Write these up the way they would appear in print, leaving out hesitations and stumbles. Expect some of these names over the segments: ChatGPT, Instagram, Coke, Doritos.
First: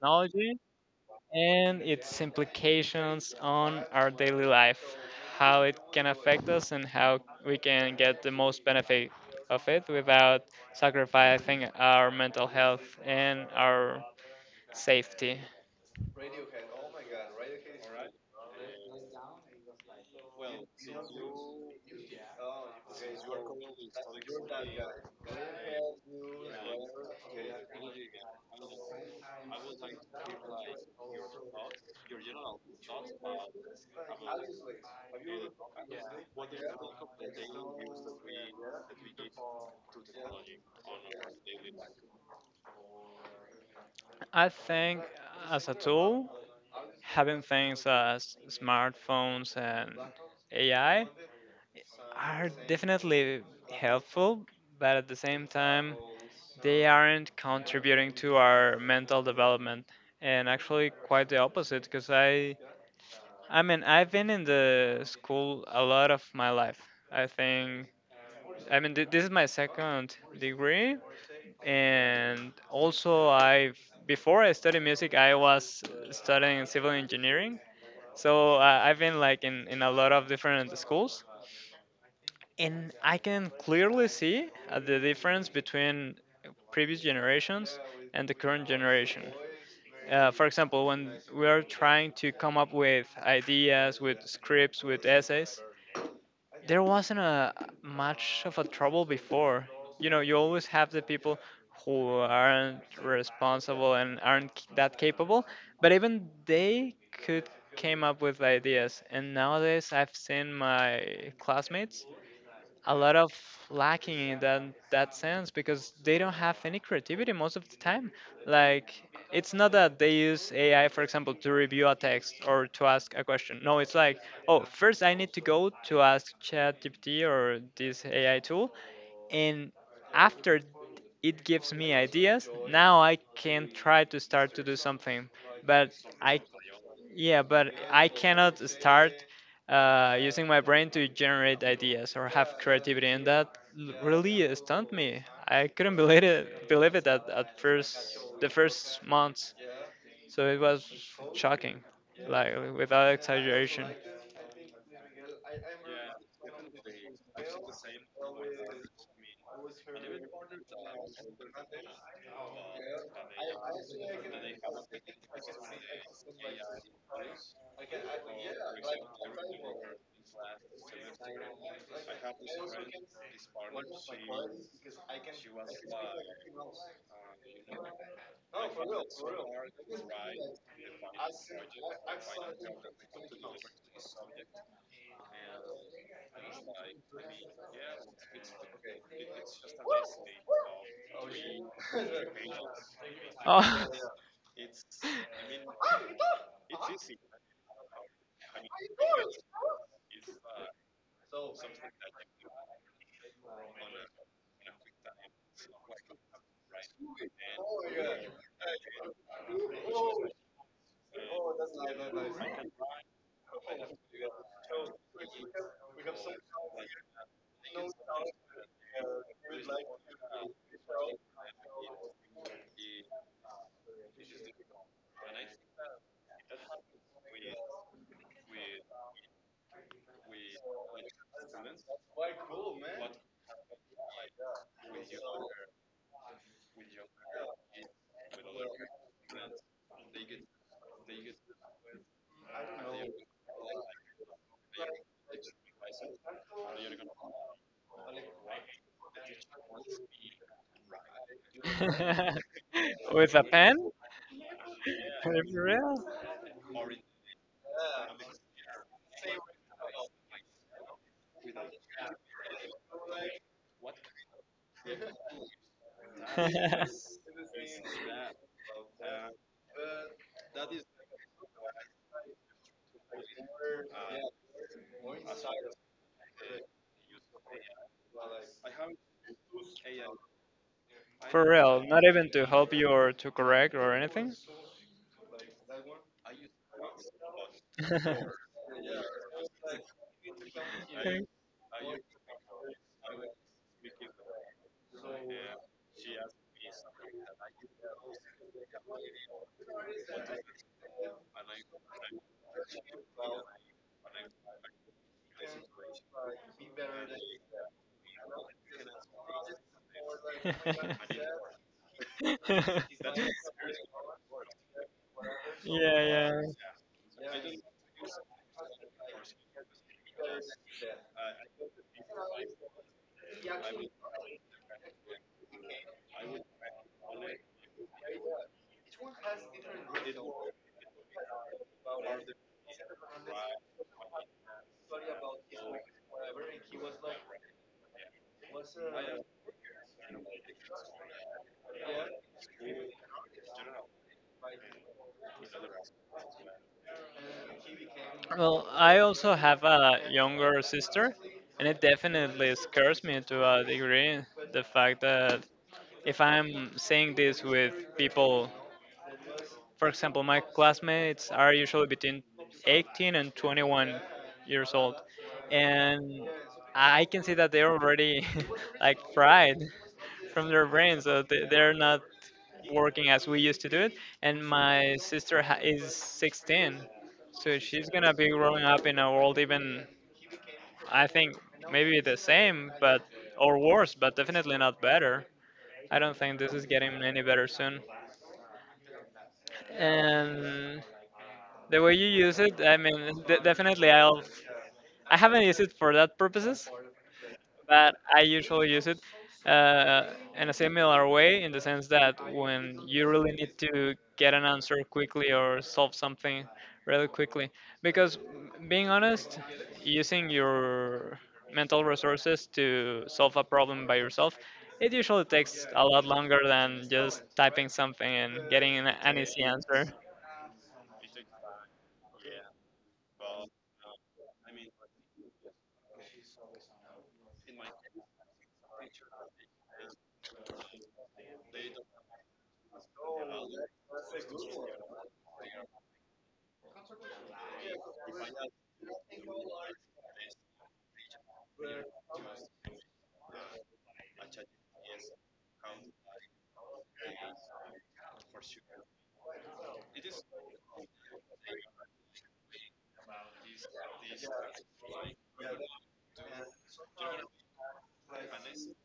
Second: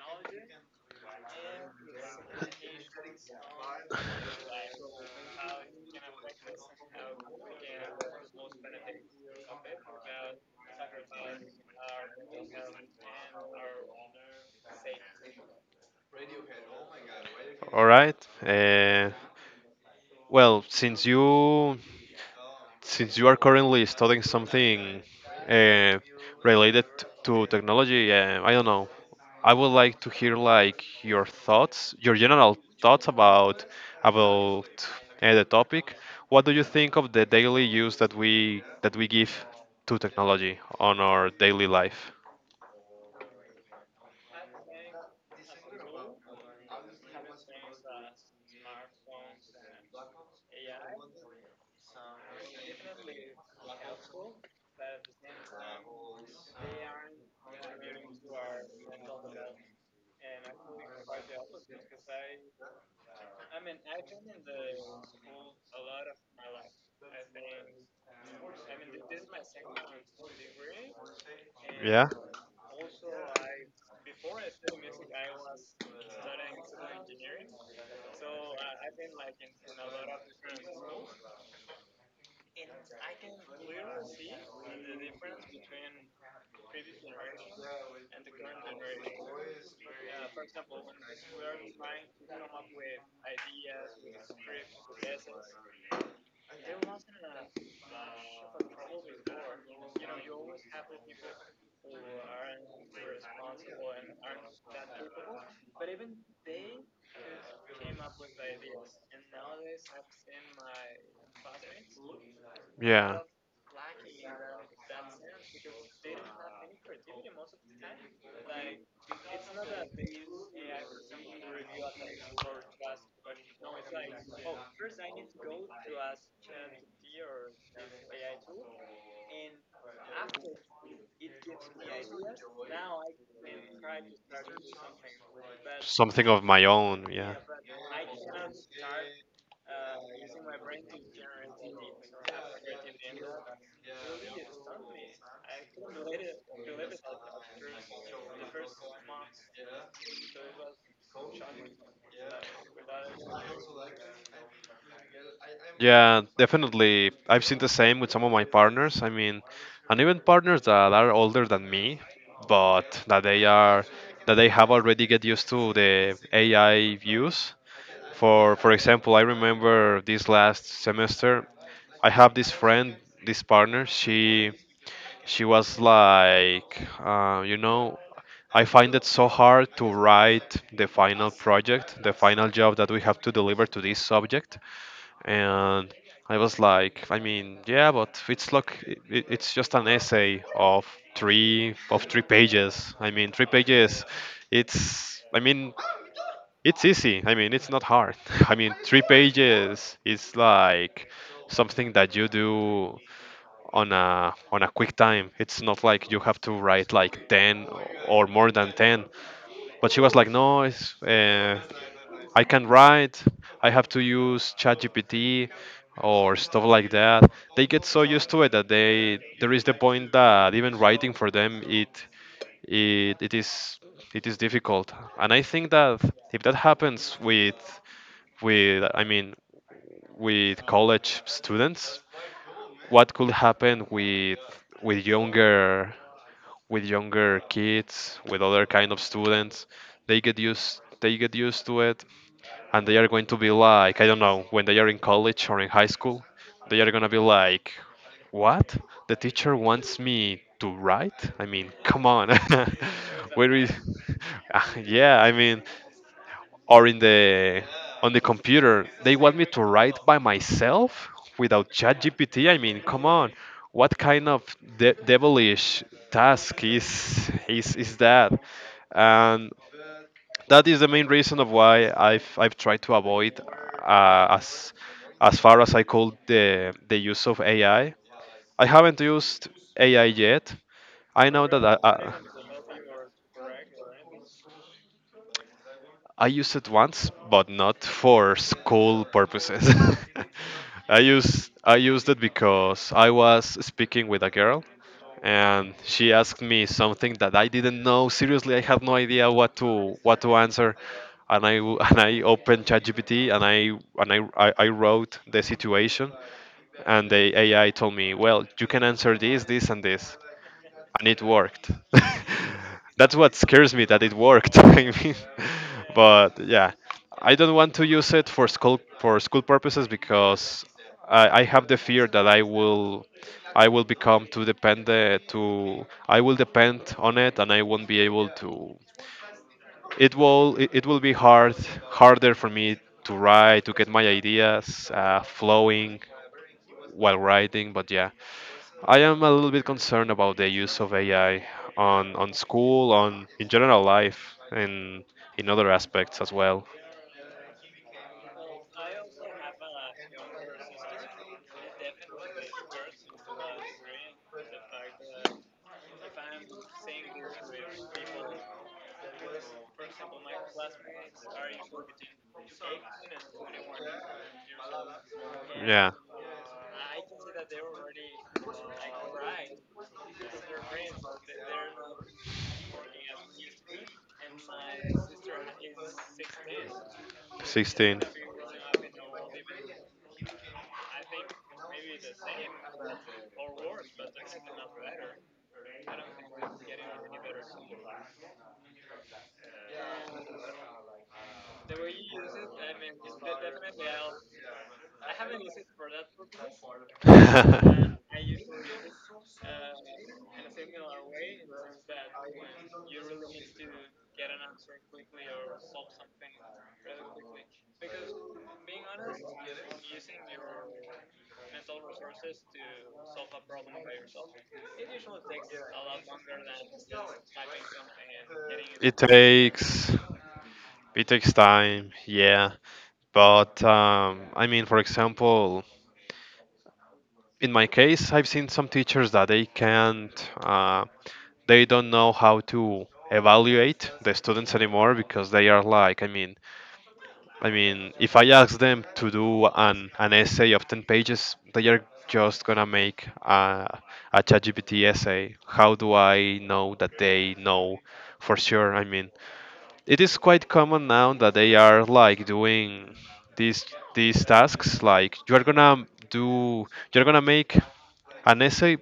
technology and its implications on our daily life, how it can affect us, and how we can get the most benefit of it without sacrificing our mental health and our safety. All right. Uh, well, since you since you are currently studying something uh, related to technology, I don't know. I would like to hear like your thoughts, your general thoughts about the topic. What do you think of the daily use that we give to technology on our daily life? I think as a tool, having things as smartphones and AI are definitely helpful, but at the same time, they aren't contributing to our mental development and actually quite the opposite because I mean I've been in the school a lot of my life. I think I mean this is my second degree, Yeah. and also I have, before I studied music I was studying civil engineering. So I've been like in a lot of different schools, and I can clearly see the difference between previous generations and the current generation. For example, when we are trying to come up with ideas, with scripts, with essays, there wasn't a much of a trouble before. You know, you always have the people who aren't responsible and aren't that capable, but even they could came up with ideas. And nowadays I've seen my classmates a lot Yeah. of lacking in that sense because they don't have any creativity most of the time. Like, it's not that they use AI, for example, to review a text or to ask a question. No, it's like, oh, first I need to go to ask ChatGPT or this AI tool, and after it gives me ideas, now I can try to start to do something. But Something I, of my own. Yeah. yeah, but I cannot start using my brain to generate ideas or have creativity, and that really stunned me. I couldn't believe it at first, the first months. So it was shocking, like without exaggeration. Yeah, definitely. I've seen the same with some of my partners. I mean, and even partners that are older than me, but that they have already get used to the AI use. For example, I remember this last semester, I have this friend, this partner. She was like, I find it so hard to write the final project, the final job that we have to deliver to this subject. And I was like, I mean, yeah, but it's like it's just an essay of three pages. I mean, three Oh, pages. It's I mean, it's easy. I mean, it's not hard. I mean, three pages is like something that you do on a quick time. It's not like you have to write like 10 or more than 10. But she was like, no, it's, I can write I have to use ChatGPT or stuff like that. They get so used to it that they there is the point that even writing for them it it, it is difficult. And I think that if that happens with with i mean with college students, what could happen with with younger with younger kids, with other kind of students? They get used to it, and they are going to be like, I don't know, when they are in college or in high school, they are going to be like, what? The teacher wants me to write? I mean, come on. with a Where is pen? yeah, I For mean, real? or in the on the computer, they want me to write by myself without ChatGPT. I mean, come on. What kind of devilish task is that? And that is the main reason of why I've tried to avoid uh, as as far as I could the use of AI. I haven't used AI yet. I know For that I, real, not I even to help you or to correct or anything? I used it once, but not for school purposes. I used it because I was speaking with a girl and she asked me something that I didn't know. Seriously, I had no idea what to answer. And and I opened ChatGPT, and I wrote the situation, and the AI told me, well, you can answer this, this, and this, and it worked. That's what scares me, that it worked. I mean, yeah, yeah. but yeah, I don't want to use it for school purposes because I have the fear that I will become too dependent to I will depend on it and I won't be able to. It will be hard, harder for me to write, to get my ideas flowing while writing. But yeah, I am a little bit concerned about the use of AI on school, on in general life, and in other aspects as well. Well, I also have a younger sister, and it definitely scares me to a degree, the fact that, if I'm saying this with people — for example, my classmates are usually between 18 and 21 years old, Yeah, and I can see that they're already like fried from their brains, so they're not working as we used to do it. And my sister is 16, so she's 16. gonna be growing up in a world even, I think, maybe the same, but or worse, but definitely not better. I don't think this is getting any better soon. And the way you use it, I mean, definitely I'll. I haven't used it for that purposes, but I usually use it in a similar way, in the sense that when you really need to get an answer quickly or solve something really quickly, because, being honest, using your mental resources to solve a To problem by yourself, it usually takes a lot longer than just typing something and getting It done. an easy answer. takes it takes time, yeah. But I mean, for example, in my case, I've seen some teachers that they can't, they don't know how to evaluate the students anymore because they are like, I mean, if I ask them to do an essay of 10 pages, they are just gonna make a ChatGPT essay. How do I know that they know for sure? I mean, it is quite common now that they are like doing these these tasks. Like you are gonna do, you're gonna make an essay,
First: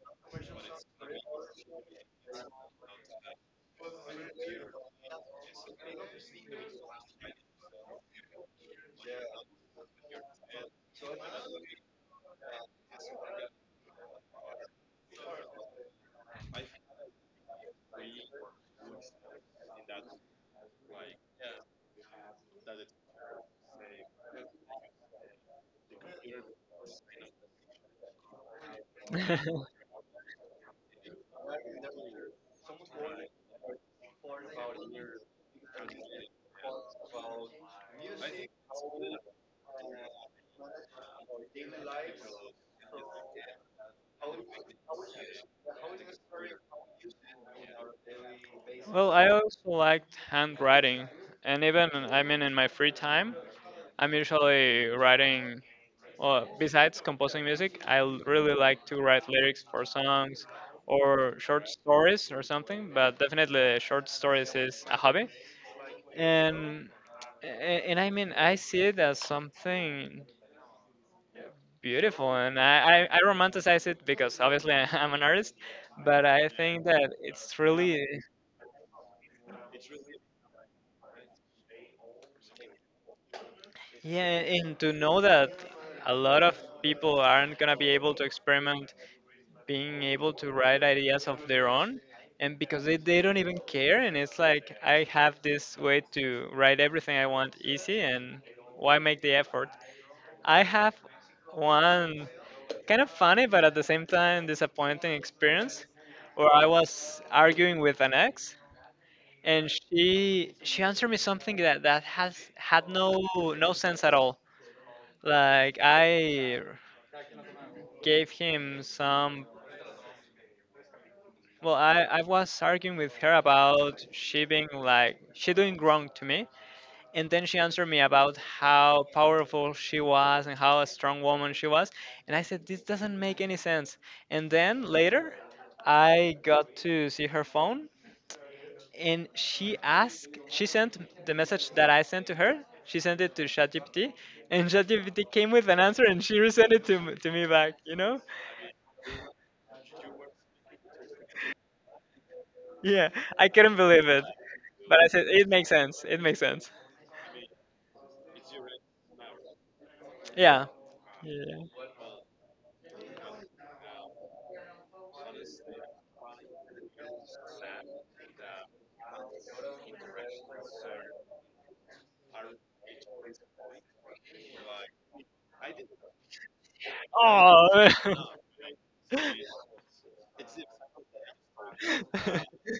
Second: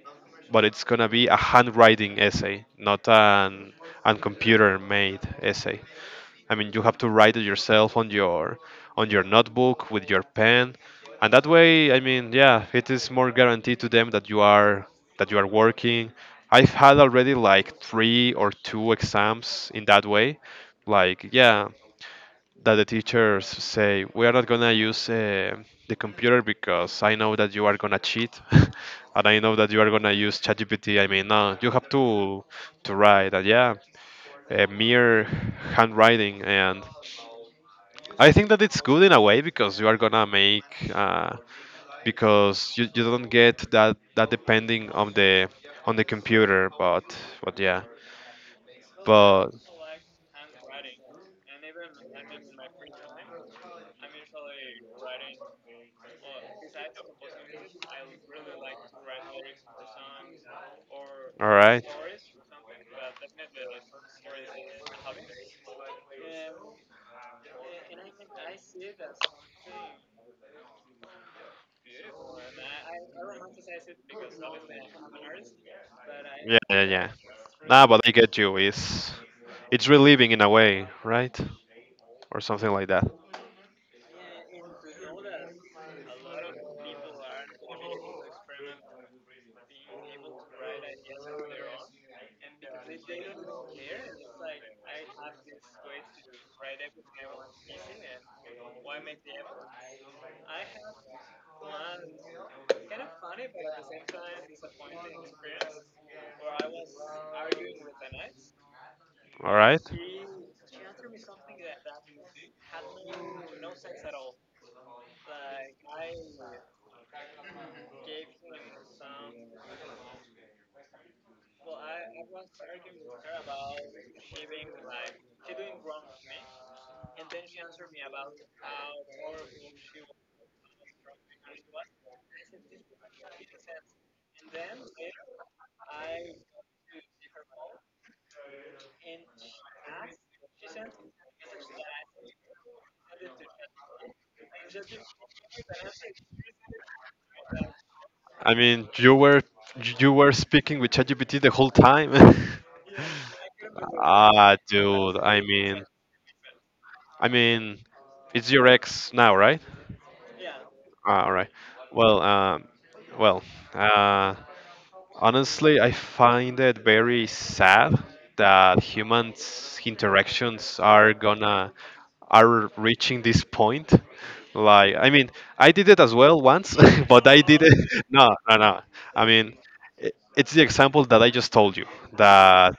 but it's gonna be a handwriting essay, not an an computer made essay. I mean, you have to write it yourself on your notebook with your pen, and that way, I mean, yeah, it is more guaranteed to them that you are working. I've had already like three or two exams in that way, like yeah, that the teachers say we are not gonna use the computer because I know that you are gonna cheat, and I know that you are gonna use ChatGPT. I mean, no, you have to write, and yeah, a mere handwriting. And I think that it's good in a way because you are gonna make uh, you don't get that that depending on the computer, but yeah, well, I but also liked handwriting, and even, I mean, in my free time I'm usually writing. Well, besides composing music, I really like to write lyrics for songs or all short right. stories or something, but definitely short stories is a hobby. And and I mean, I see it as something beautiful, and I romanticize it because obviously I'm an artist, but I Yeah, yeah, think yeah. that it's Nah, but really, I get you. It's relieving in a way, right? Or something like that. yeah, and to know that a lot of people aren't gonna be able to experiment being able to write ideas of their own, and because they don't even care, and it's like, I have this way to write everything I want easy, and why make the effort? I have one kind of funny but at the same time disappointing experience where I was arguing with an ex, All and right. She answered me something that has had no no sense at all. Like, I gave him some — well, I was arguing with her about she being like, she doing wrong to me. And then she answered me about how powerful she was and how a strong woman she was. And I said, this doesn't make any sense. And then later, I got to see her phone, and she asked, she sent the message that I sent to her. She sent it to ChatGPT, and ChatGPT came with an answer, and she resent it to, to me back, you know? I mean, you were speaking with ChatGPT the whole time. Yeah, I couldn't believe it. Ah, But I dude. said, it makes sense. It makes sense. I mean, it's your ex now, right? Yeah. Ah, all right. Yeah. Well, well, uh, honestly, I find it very sad that humans interactions are gonna are reaching this point. Like, I mean, I did it as well once, but I did it. Oh. No, no, no. I mean, it's the example that I just told you. That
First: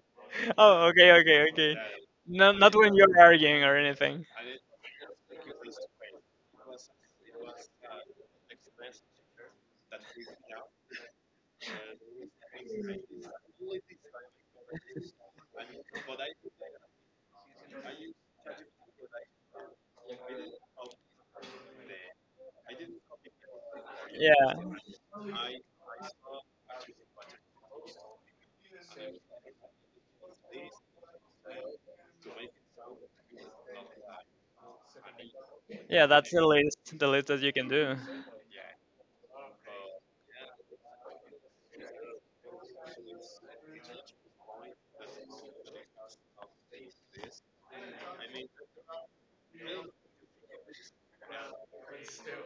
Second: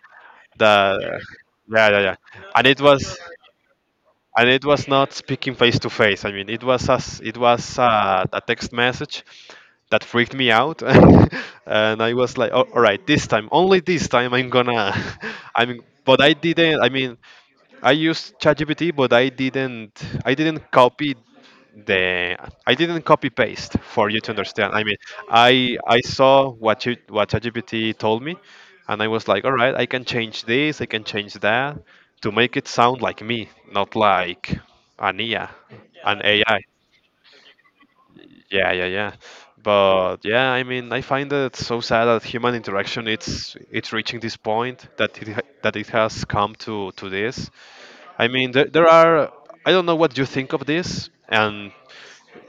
oh. Okay. that Okay. Okay. yeah, yeah, yeah. Not And not it when was you're arguing or anything. and it was not speaking face to face. I mean, it was as it was a text message that freaked me out. And I was like, oh, all right, this time, only this time I'm gonna I mean, but I didn't, I mean, I used ChatGPT, but I didn't copy the I didn't copy paste, for you to Yeah. understand. I mean, I saw what you what ChatGPT told me, and I was like, all right, I can change this, I can change that to make it sound like me, not like an ea Yeah. an That's ai. The least that you can do. Yeah, yeah, yeah. But yeah, I mean, I find it so sad that human interaction it's reaching this point that that it has come to this. I mean, there are I don't know what you think of this, and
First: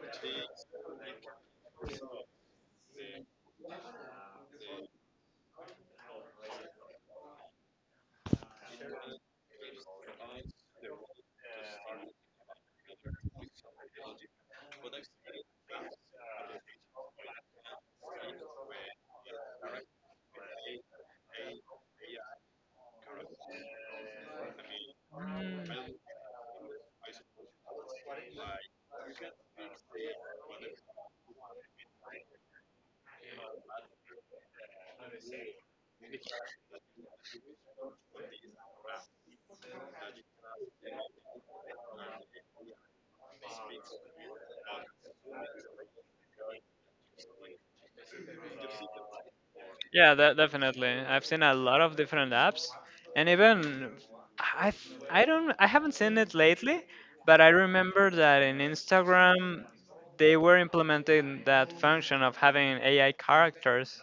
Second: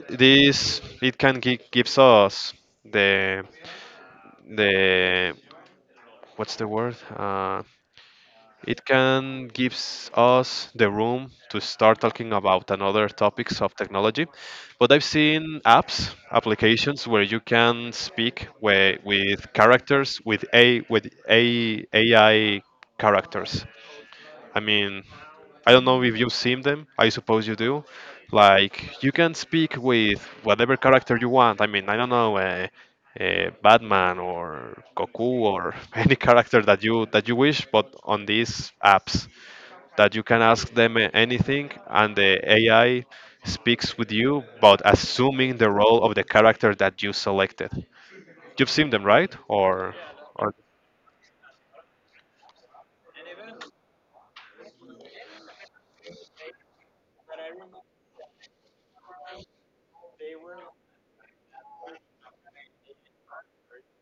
this it can gives us the the what's the word? It can gives us the room to start talking about another topics of technology. But I've seen apps, applications where you can speak where, with characters, with a AI characters. I mean, I don't Mm, know if you've seen them. I suppose you do. Like you can speak with whatever character you want. I mean, I don't know. Batman or Goku or any character that you wish, but on these apps that you can ask them anything, and the AI speaks with you but assuming the role of the character that you selected. You've seen them, right? Yeah, Or definitely. I've seen a lot of different apps, and even I I haven't seen it lately, but I remember that in Instagram they were implementing that function of having AI characters.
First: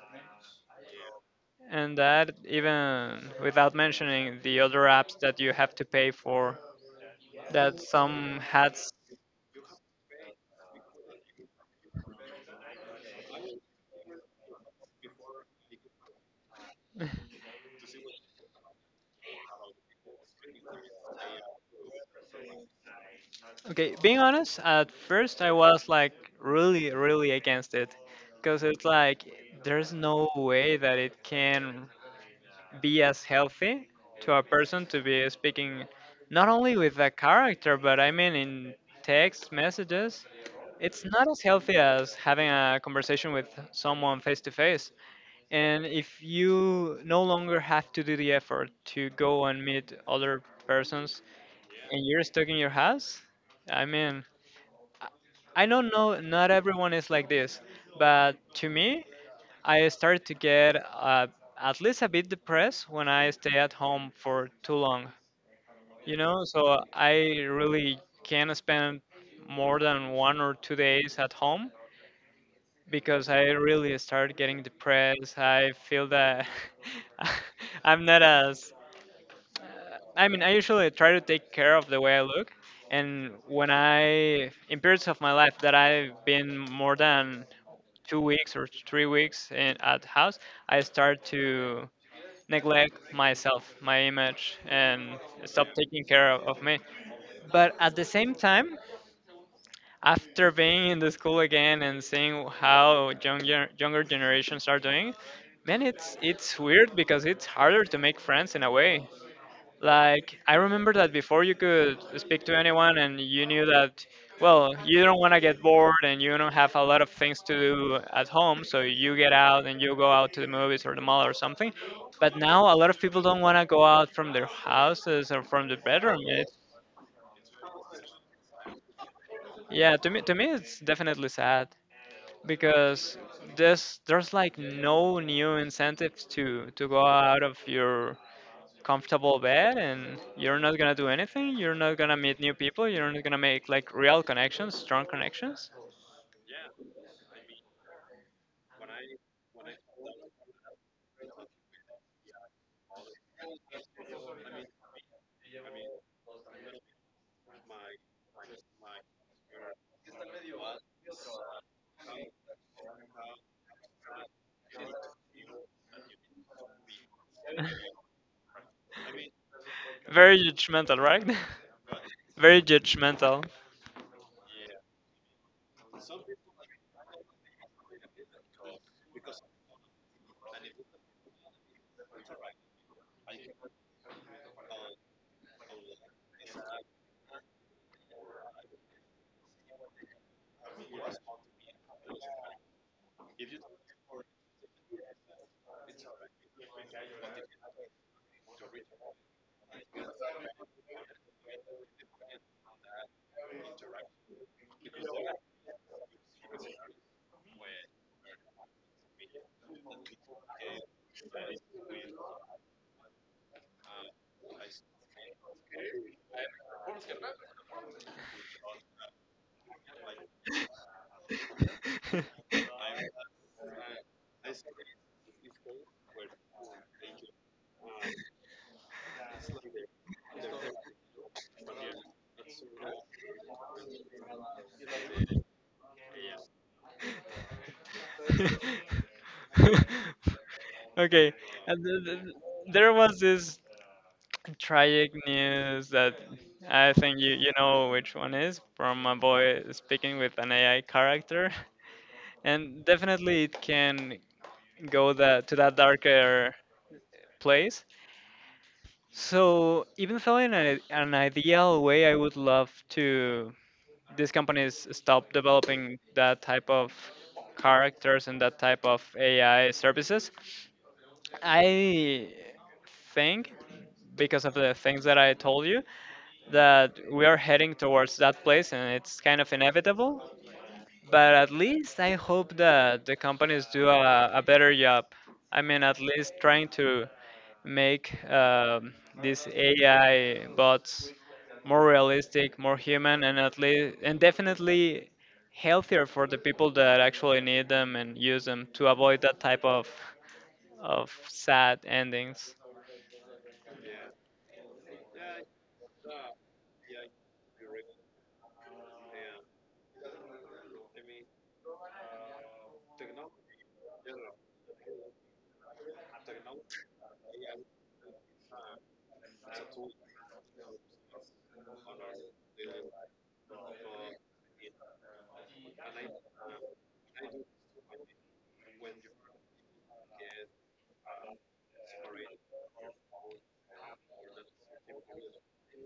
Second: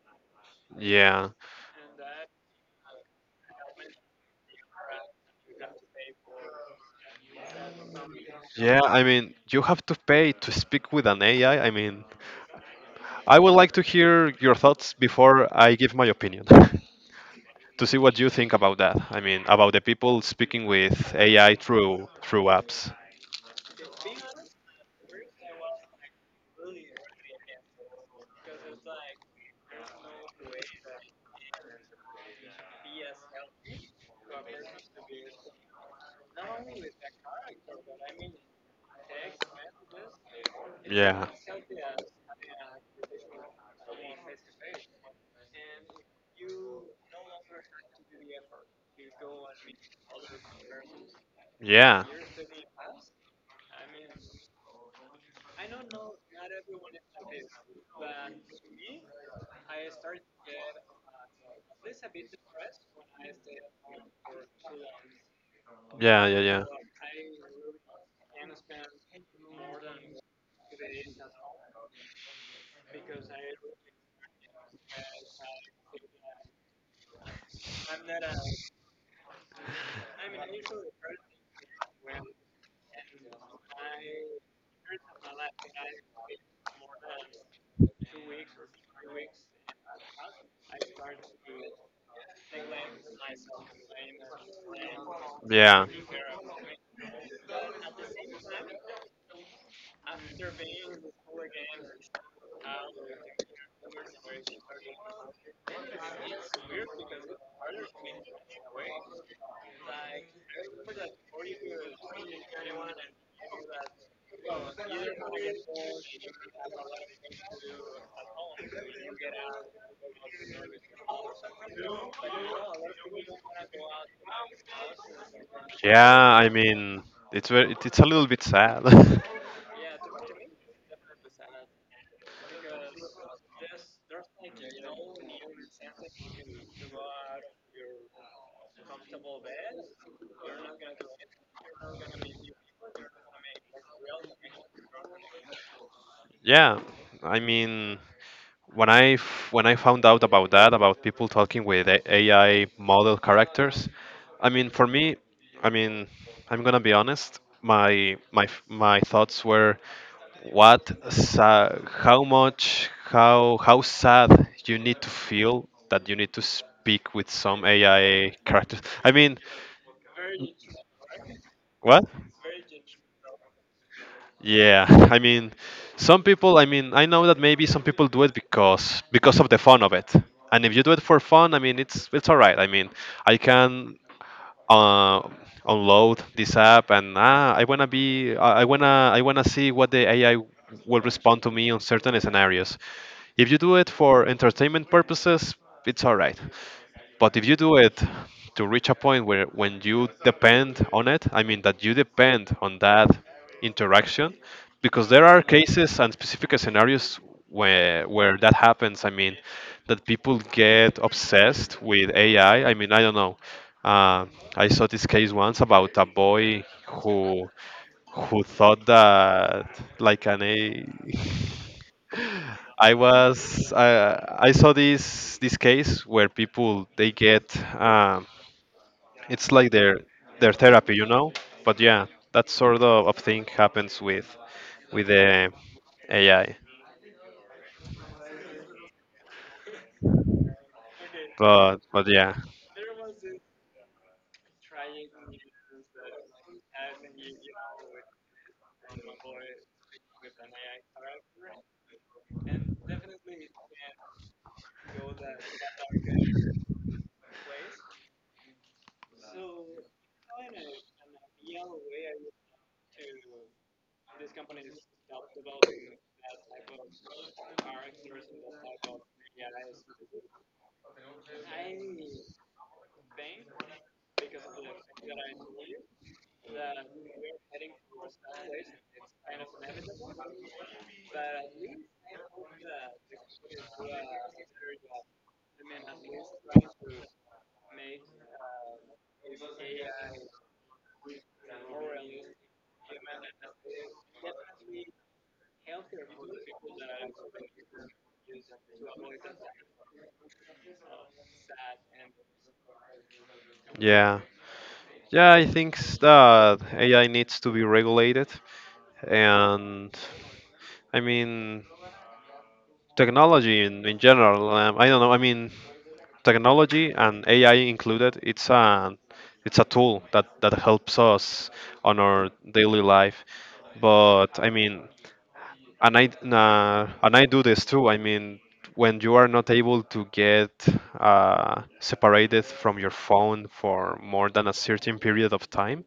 yeah. And that even without mentioning the other apps that you have to pay for, that some had. Yeah, I mean, you have to pay to speak with an AI. I mean, I would like to hear your thoughts before I give my opinion. To see what you think about that. I mean, about the people speaking with AI through through apps. Okay, being honest, at first I was like really, really against it. Because it's like, there's no way that it can be as healthy to a person to be speaking not only with a character, but I mean in text messages. It's Yeah. not as healthy as having a conversation with someone face to face. And if you no longer have to do the effort to go and meet other persons Yeah. and you're stuck in your house, I mean, I don't know, not everyone is like this, but to me, I start to get at least a bit depressed when I stay at home for too long, you Yeah, yeah, know? yeah. So I really can't spend more than 1 or 2 days at home because I really start getting depressed. I feel that I'm not as. uh, I mean, I usually try to take care of the way I look, and when I in periods of my life that I've been more than 2 weeks or 3 weeks at the house, I start to neglect myself, my image, and stop Yeah. taking care of me. But at the same time, after being in the school again and seeing how younger generations are doing, man, it's weird because it's harder to make friends in a way. Like, I remember that before, you could speak to anyone, and you knew that, well, you don't want to get bored and you don't have a lot of things to do at home, so you get out and you go out to the movies or the mall or something. But now a lot of people don't want to go out from their houses or from their Yeah, bedroom. I It's, mean, it's very, it's a little bit sad. yeah, to me it's definitely sad, because there's like no new incentives to go out of your comfortable bed, and you're not gonna do anything, you're not gonna meet new people, you're not gonna make like real connections, strong connections. Yeah, I mean, when when I found out about that, about people talking with AI model characters, I mean, for me, I mean, I'm gonna be honest. My my thoughts were, what, how much, how sad you need to feel that you need to speak with some AI characters. I mean, very judgmental, right? what? very judgmental. Yeah, I mean, some people. I mean, I know that maybe some people do it because of the fun of it. And if you do it for fun, I mean, it's all right. I mean, I can uh, unload this app and ah, I wanna be, I wanna see what the AI will respond to me on certain scenarios. If you do it for entertainment purposes, it's all right. But if you do it to reach a point where when you depend on it, I mean that you depend on that interaction, because there are cases and specific scenarios where that happens. I mean that people get obsessed with AI. I mean I don't know. Uh, I saw this case once about a boy who who thought that like an a I was I saw this case where people they get um, it's like their therapy, you know. But yeah, that sort of thing happens with the AI. okay. And th- But th- yeah, there was this tragic news that, I think you, you know which one is, from a boy speaking with an AI character, and definitely it can go that to that darker place. So even though in a, an ideal way, I would love to these companies stop developing that type of characters and that type of AI services, I think, because of the things that I told you, that we are heading towards that place and it's kind of inevitable, but at least I hope that the companies do a better job. I mean, at least trying to make these AI bots more realistic, more human, and at least and definitely healthier for the people that actually need them and use them, to avoid that type of sad endings. yeah, yeah. I think that AI needs to be regulated, and I mean technology in general. I don't know. Technology and AI included, it's a tool that helps us on our daily life. But I mean, and I do this too. I mean, when you are not able to get separated from your phone for more than a certain period of time,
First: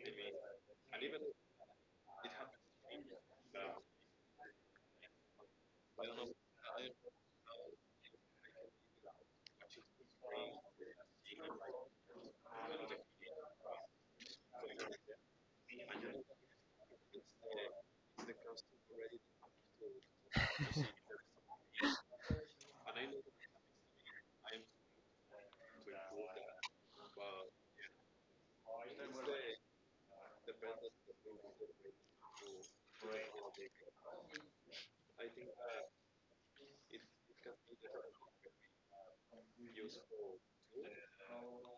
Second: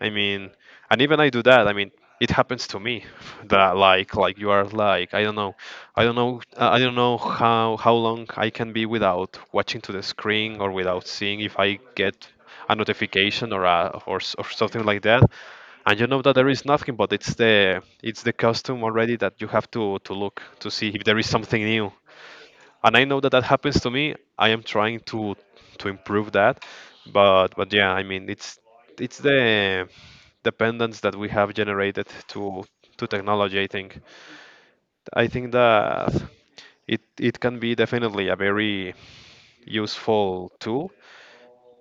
I mean, and even I do that. I mean, it happens to me that like you are like I don't know how long I can be without watching to the screen or without seeing if I get a notification or a or, s- or something like that. And you know that there is nothing, but it's the custom already that you have to look to see if there is something new. And I know that happens to me. I am trying to improve that, but yeah, I mean it's the dependence that we have generated to technology. I think that it can be definitely a very useful tool,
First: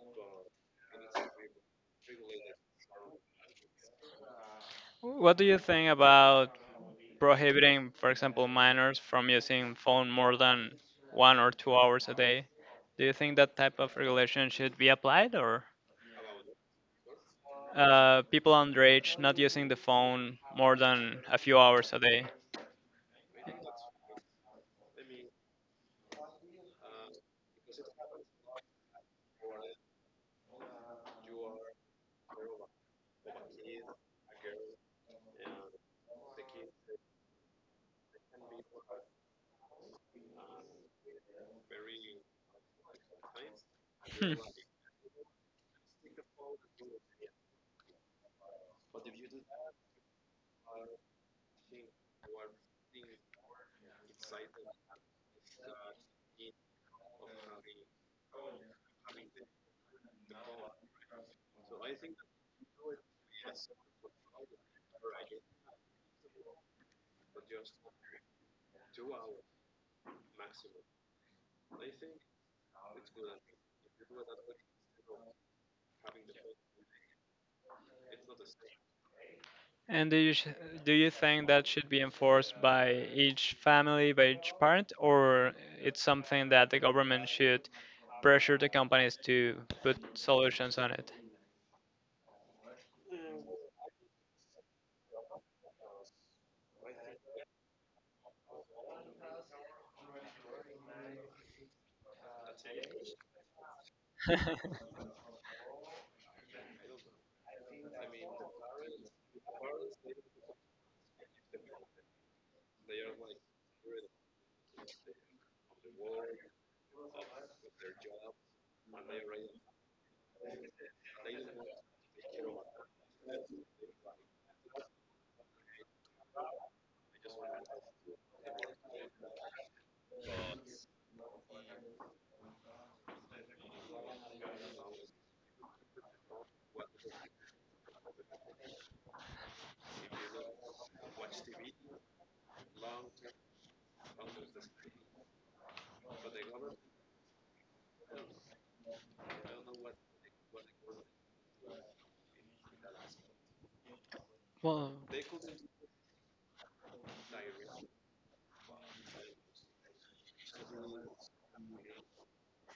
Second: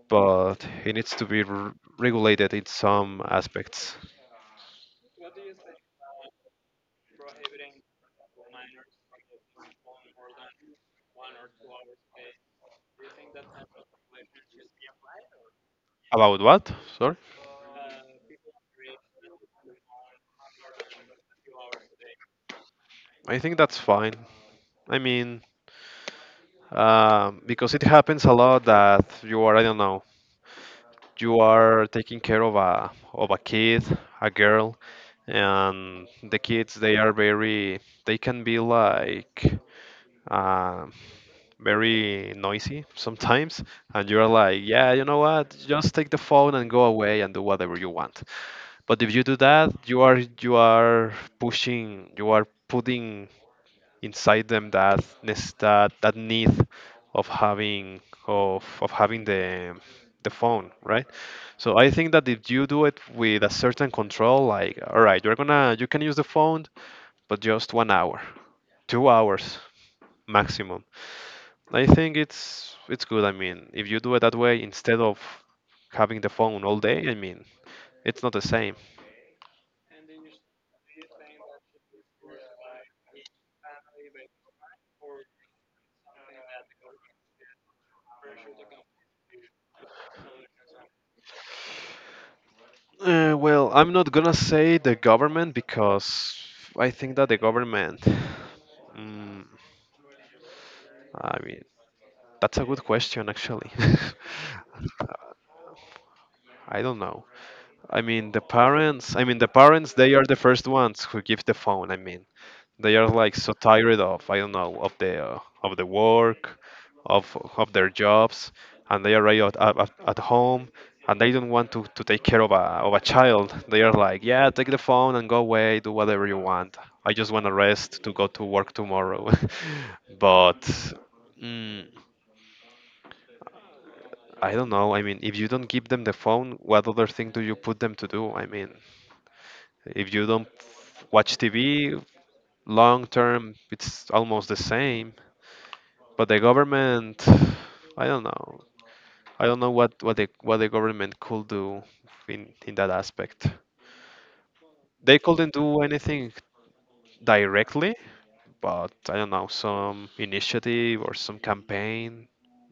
but it needs to be r regulated in some aspects. What do you think about prohibiting, for example, minors from using phone more than 1 or 2 hours a day? Do you think that type of regulation should be applied, or About what? Sorry. People underage not using the phone more than a few hours a day? I think that's fine. I mean, because it happens a lot that you are, I don't know, you are taking care of a kid, a girl, and the kids they are very, they can be like, uh, very noisy sometimes and you're Hmm. like, yeah, you know what, just take the phone and go away and do whatever you want. But if you do that, you are putting inside them that that need of having of having the phone, right? So I think that if you do it with a certain control, like, all right, you can use the phone, but just 1 hour, 2 hours maximum, I think it's good. I mean, if you do it that way instead of having the phone all day, I mean, it's not the same. And do you think that should be enforced by each family, by each parent, or it's something that the government should pressure the companies to put solutions on it? Well, I'm not gonna say the government because I think that the government. Mm, I mean, that's a good question actually. I don't know. I mean, the parents. I mean, the parents. They are the first ones who give the phone. I mean, they are like so tired of, I don't know, of the work, of their jobs, and they are right at, at home, and they don't want to take care of a child. They are like, yeah, take the phone and go away, do whatever you want. I just want to rest to go to work tomorrow. But mm, I don't know. I mean, if you don't give them the phone, what other thing do you put them to do? I mean, if you don't watch TV long term, it's almost the same. But the government, I don't know. I don't know what the government could do in that aspect. well, They couldn't do anything directly, but I don't know, some initiative or some campaign.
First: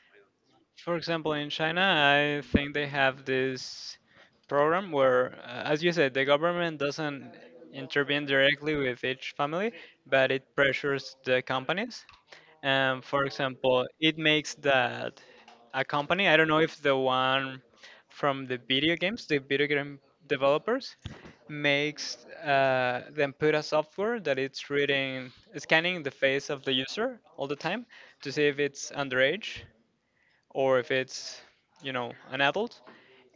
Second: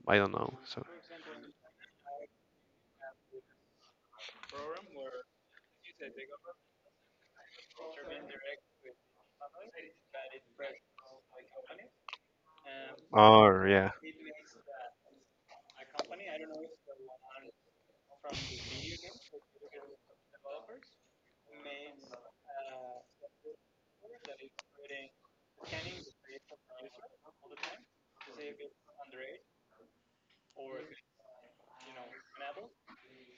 I don't know. So, for example, in China, I think they have this program where, as you said, the government doesn't intervene directly with each family, but it pressures the companies. And for or example, yeah. it makes that a company, I don't know if the one from the video games, the video game developers, makes them put a software that it's reading, scanning the face of the user all the time to see if it's underage or if it's an adult.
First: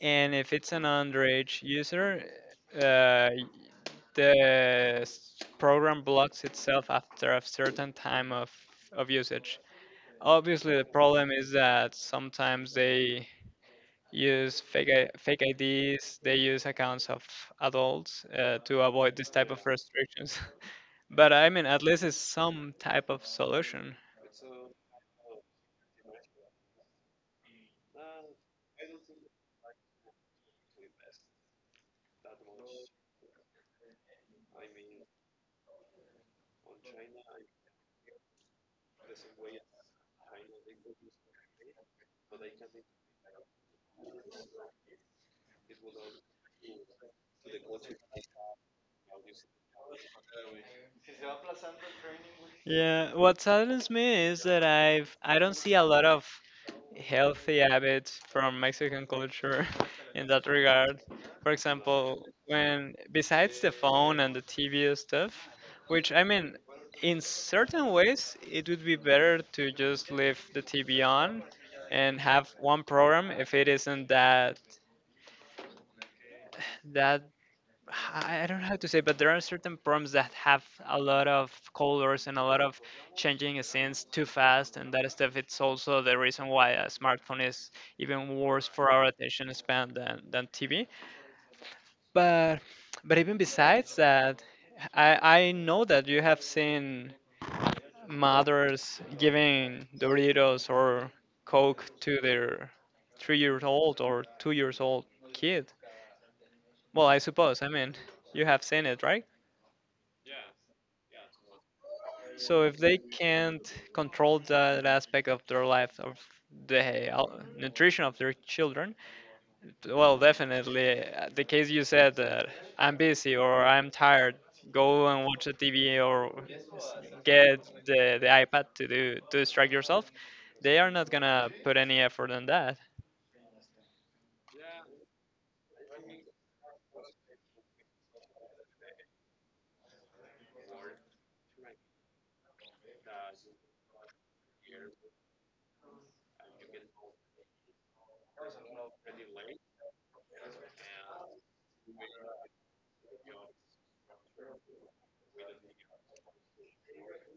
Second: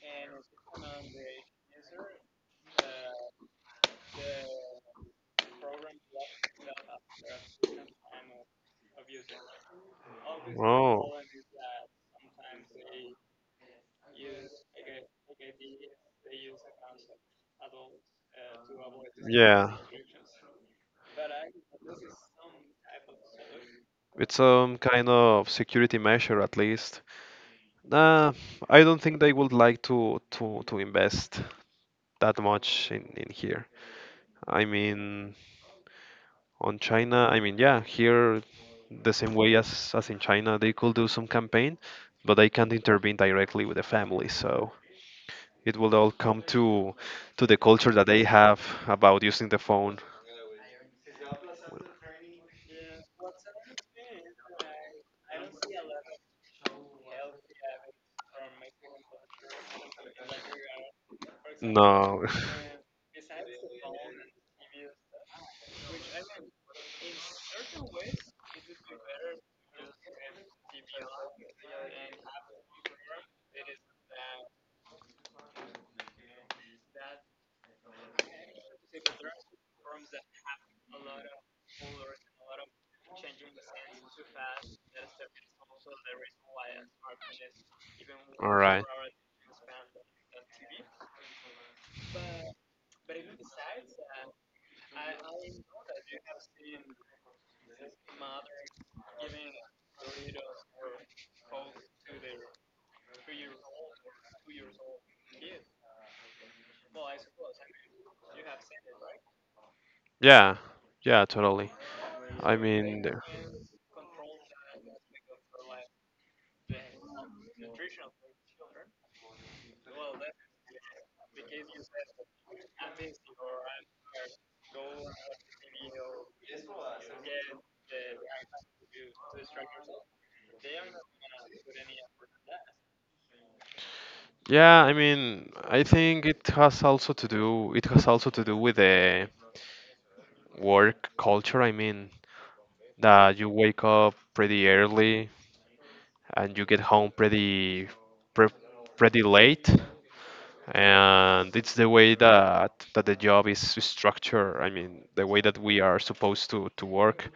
And if it's an underage user, uh, the program blocks itself after a certain time of usage. Obviously the Oh, problem is that sometimes they use fake, fake ids. They use accounts of adults to avoid this type of yeah. restrictions. But I mean, at least it's some type of solution. It's some kind of security measure at least. Uh, I don't think they would like to to invest that much in here. I mean, on China, I mean, yeah, here the same way as in China, they could do some campaign, but they can't intervene directly with the family, so it will all come to the culture that they have about using the phone. Yeah, what saddens me is that I don't see a lot of healthy habits from Mexican culture in that regard. For No. example, when besides the phone and the TV and stuff, which I mean, in certain ways, it would be better to just leave the TV on and have one program if it isn't that I don't know how to say, but there are certain prompts that have a lot of colors and a lot of changing scenes too fast, and that stuff. It's also the reason why a smartphone is even All worse right. for our attention span than TV. But even besides that, I I know that you have seen mothers giving Doritos or Coke to their 3 years old or 2 years old kid. Well, I suppose. I mean, you have seen it, right? Yeah, yeah, totally. I So if they mean, the- can't control that aspect of their life of the nutrition of their children, well, definitely the case you said that I'm busy or I'm tired, go and watch the TV or s- get the iPad to do to distract yourself. They are not gonna put any effort on that. yeah, I mean, I think it has also to do, it has also to do with the work culture. I mean, that you wake up pretty early and you get home pre pretty late, and it's the way that the job is structured. I mean, the way that we are supposed to work.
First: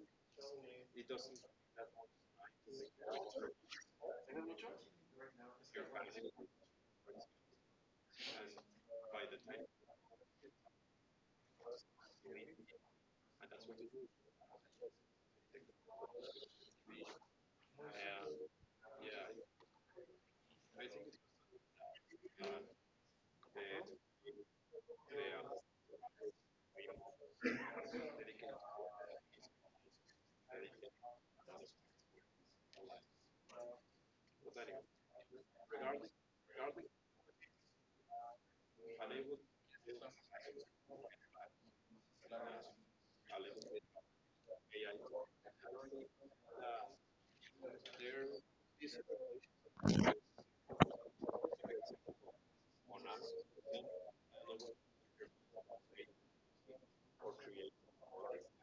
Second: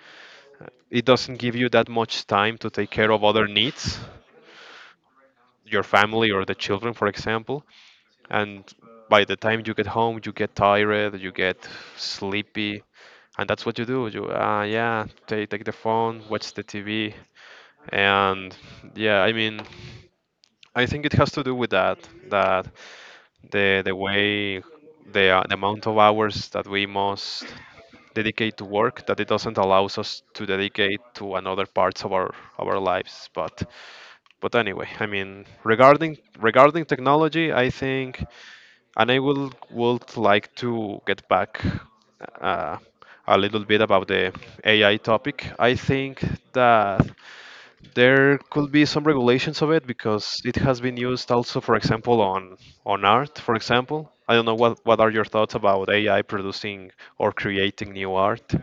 It doesn't give you that much time to take care of other needs, your family or the children, for example. And by the time you get home, you get tired, you get sleepy, and that's what you do. You, yeah, take the phone, watch the TV, and yeah, I mean, I think it has to do with that, that the the way the amount of hours that we must dedicate to work, that it doesn't allow us to dedicate to another parts of our lives. But anyway, I mean, regarding technology, I think, and I will would like to get back uh, a little bit about the AI topic. I think that there could be some regulations of it because it has been used also, for example, on art. For example, I don't know what are your thoughts about AI producing or creating new art.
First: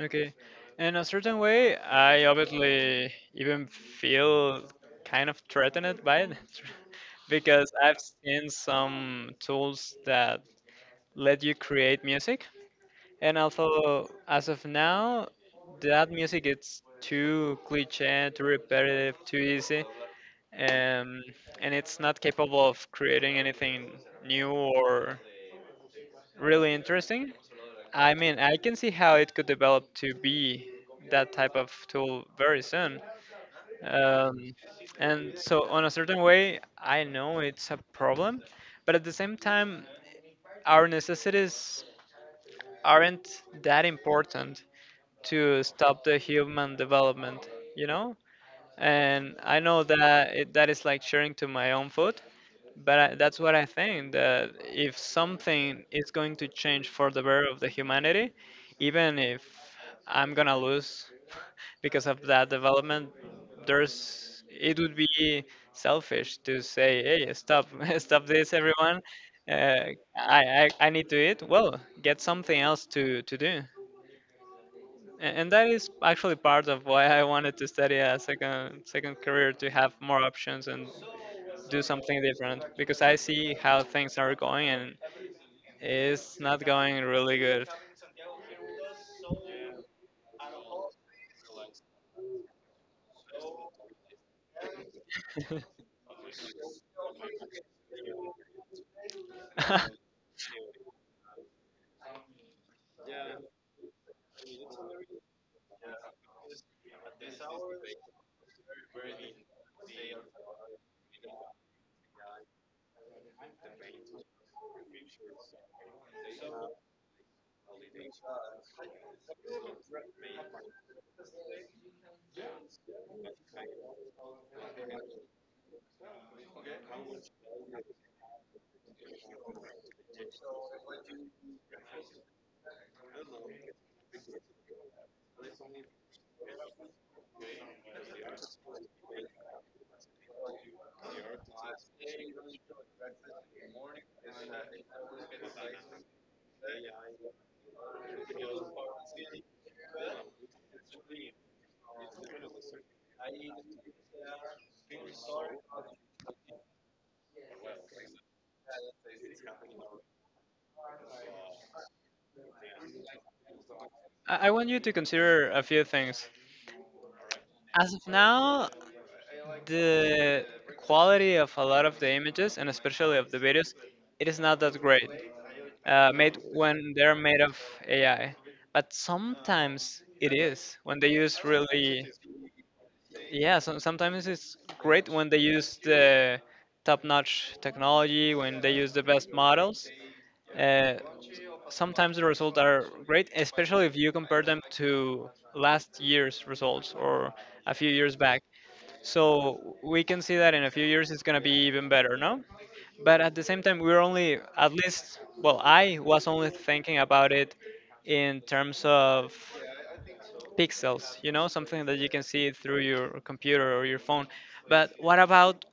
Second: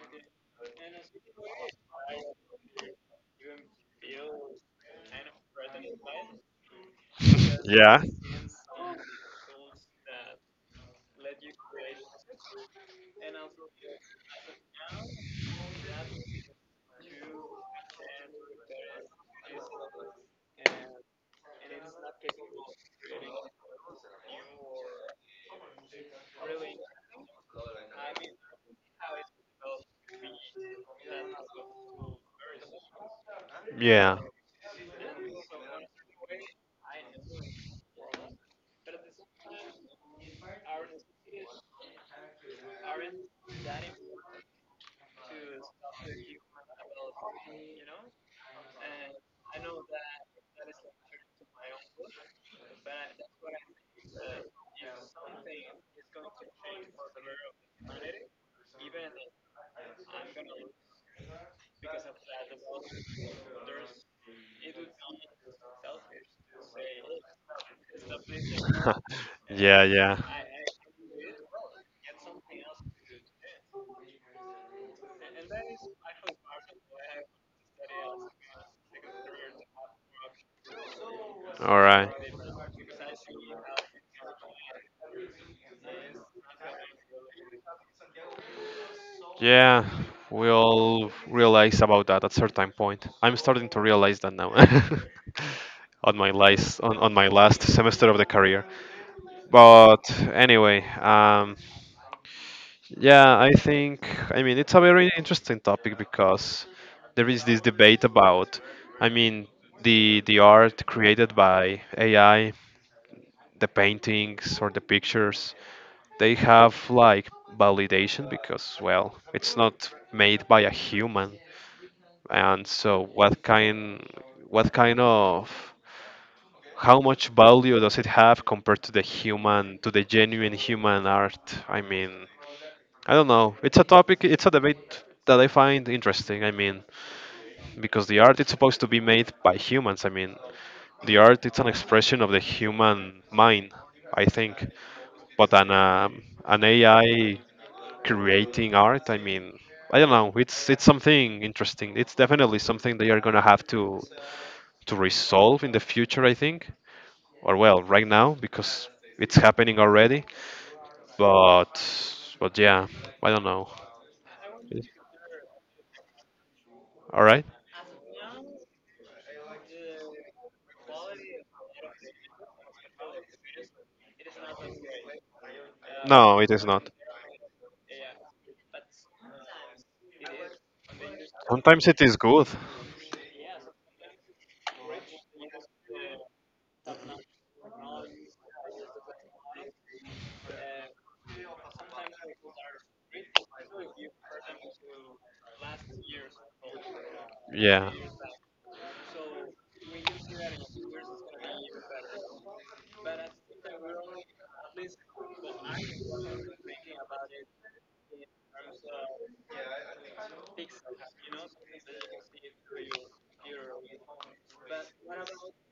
Okay. In a certain way, I obviously even feel kind of threatened by it. Because I've Yeah, seen some tools that let you create music, and although as of now, that music it's too cliche, too repetitive, too easy, um, and it's not capable of creating anything new or really interesting. I mean, I can see how it could develop to be that type of tool very soon. yeah, Um, and so, on a certain way, I know it's a problem, but at the same time, our necessities aren't that important to stop the human development, you know? And I know that it, that is like sharing to my own food, but I, that's what I think that if something is going to change for the better of the humanity, even if I'm gonna lose because of that development, there's it would be selfish to say, hey, stop, stop this, everyone. yeah, yeah. I, I need to eat. Well, get something else to do. And that is actually part of why I wanted to study a second career to have more options and do All right. something different because I see how things are going and it's not going really good. Yeah, we'll realize about that at certain point. I'm starting to realize that now. On my last on my last semester of the career. I But anyway, yeah, I think, I mean, it's a very interesting topic because there is this debate about, I mean, the art created by AI, the paintings or the pictures, they have like validation because, well, it's not made by a human. And so what kind of how much value does it have compared to the human, to the genuine human art? I mean, I don't know. It's a topic, it's a debate that I find interesting. I mean, because the art it's supposed to be made by humans. I mean, the art it's an expression of the human mind, I think. But an AI creating art, I mean, I don't know. It's something interesting. It's definitely something they are gonna have to resolve in the future, I think, or, well, right now because it's happening already. But but yeah, I don't know. I want you to consider a few things. All right? As of now, the quality of a lot of the images and especially of the videos, it is not that great. Made No, it is when not. they're made of AI. But sometimes it is when they use Sometimes it really, is good. yeah. So, sometimes it's great when they use the top-notch technology, when they use the best models. Uh, Sometimes the results are great, especially if you compare them to last year's results or a few Yeah, years back. So we can see that in a few years it's going to be even better, no? But at the same time, we're only, at least, well, I was only thinking about it in terms of pixels, you know, something that you can see through your computer or your phone. But what about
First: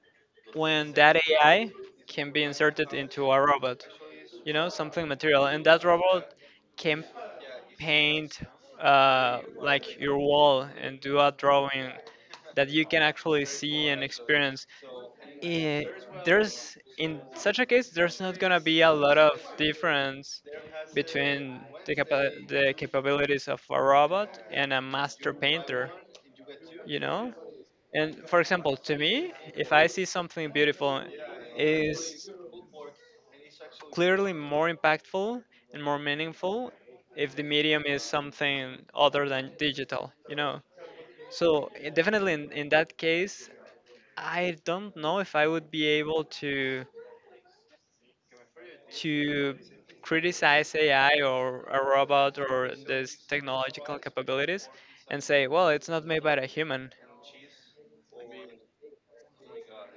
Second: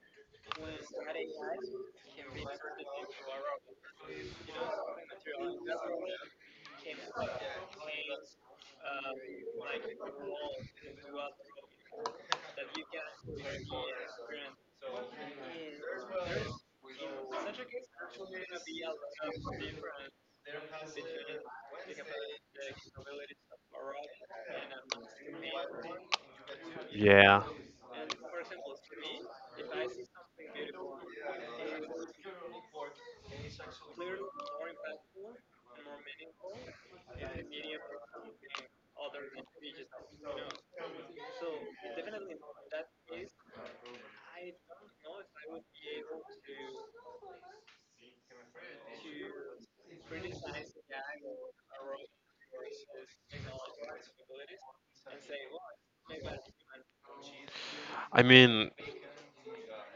when that AI can be inserted into a robot, you know, something material, and that robot can paint like your wall and do a drawing that you can actually see and experience. Eh, there's In such a case, there's not gonna be a lot of difference between the capabilities of a robot and a master painter. You know, yeah. and for example, to me, if I see something beautiful, is clearly more impactful and more meaningful if the medium is something other than digital, you know. So definitely in that case, I don't know if I would be able to to criticize AI or a robot or this technological capabilities and say, well, it's not made by a human. I mean,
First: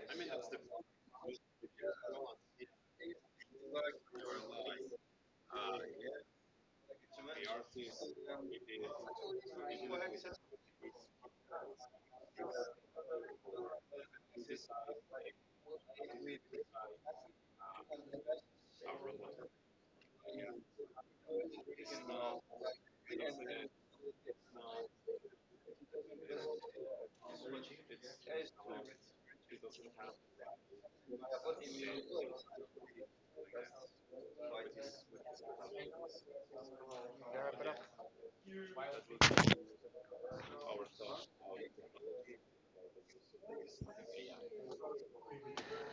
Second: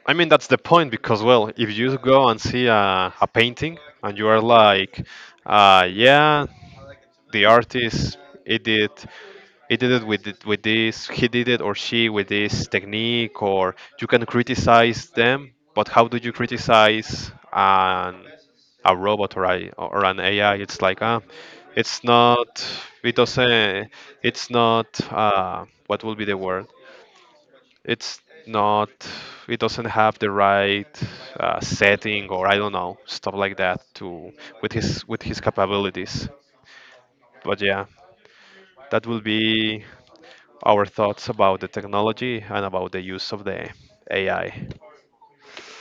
I mean that's the point because, well, if you go and see a painting and you are like, yeah, the artist it did he did it with with this, he did it, or she, with this technique, or you can criticize them, but how do you criticize an a robot or a, or an AI? It's like, ah, it's not, it doesn't, it's not, what will be the word? It's not, it doesn't have the right, setting, or I don't know, stuff like that, to with his capabilities. But yeah, that will be our thoughts about the technology and about the use of the AI.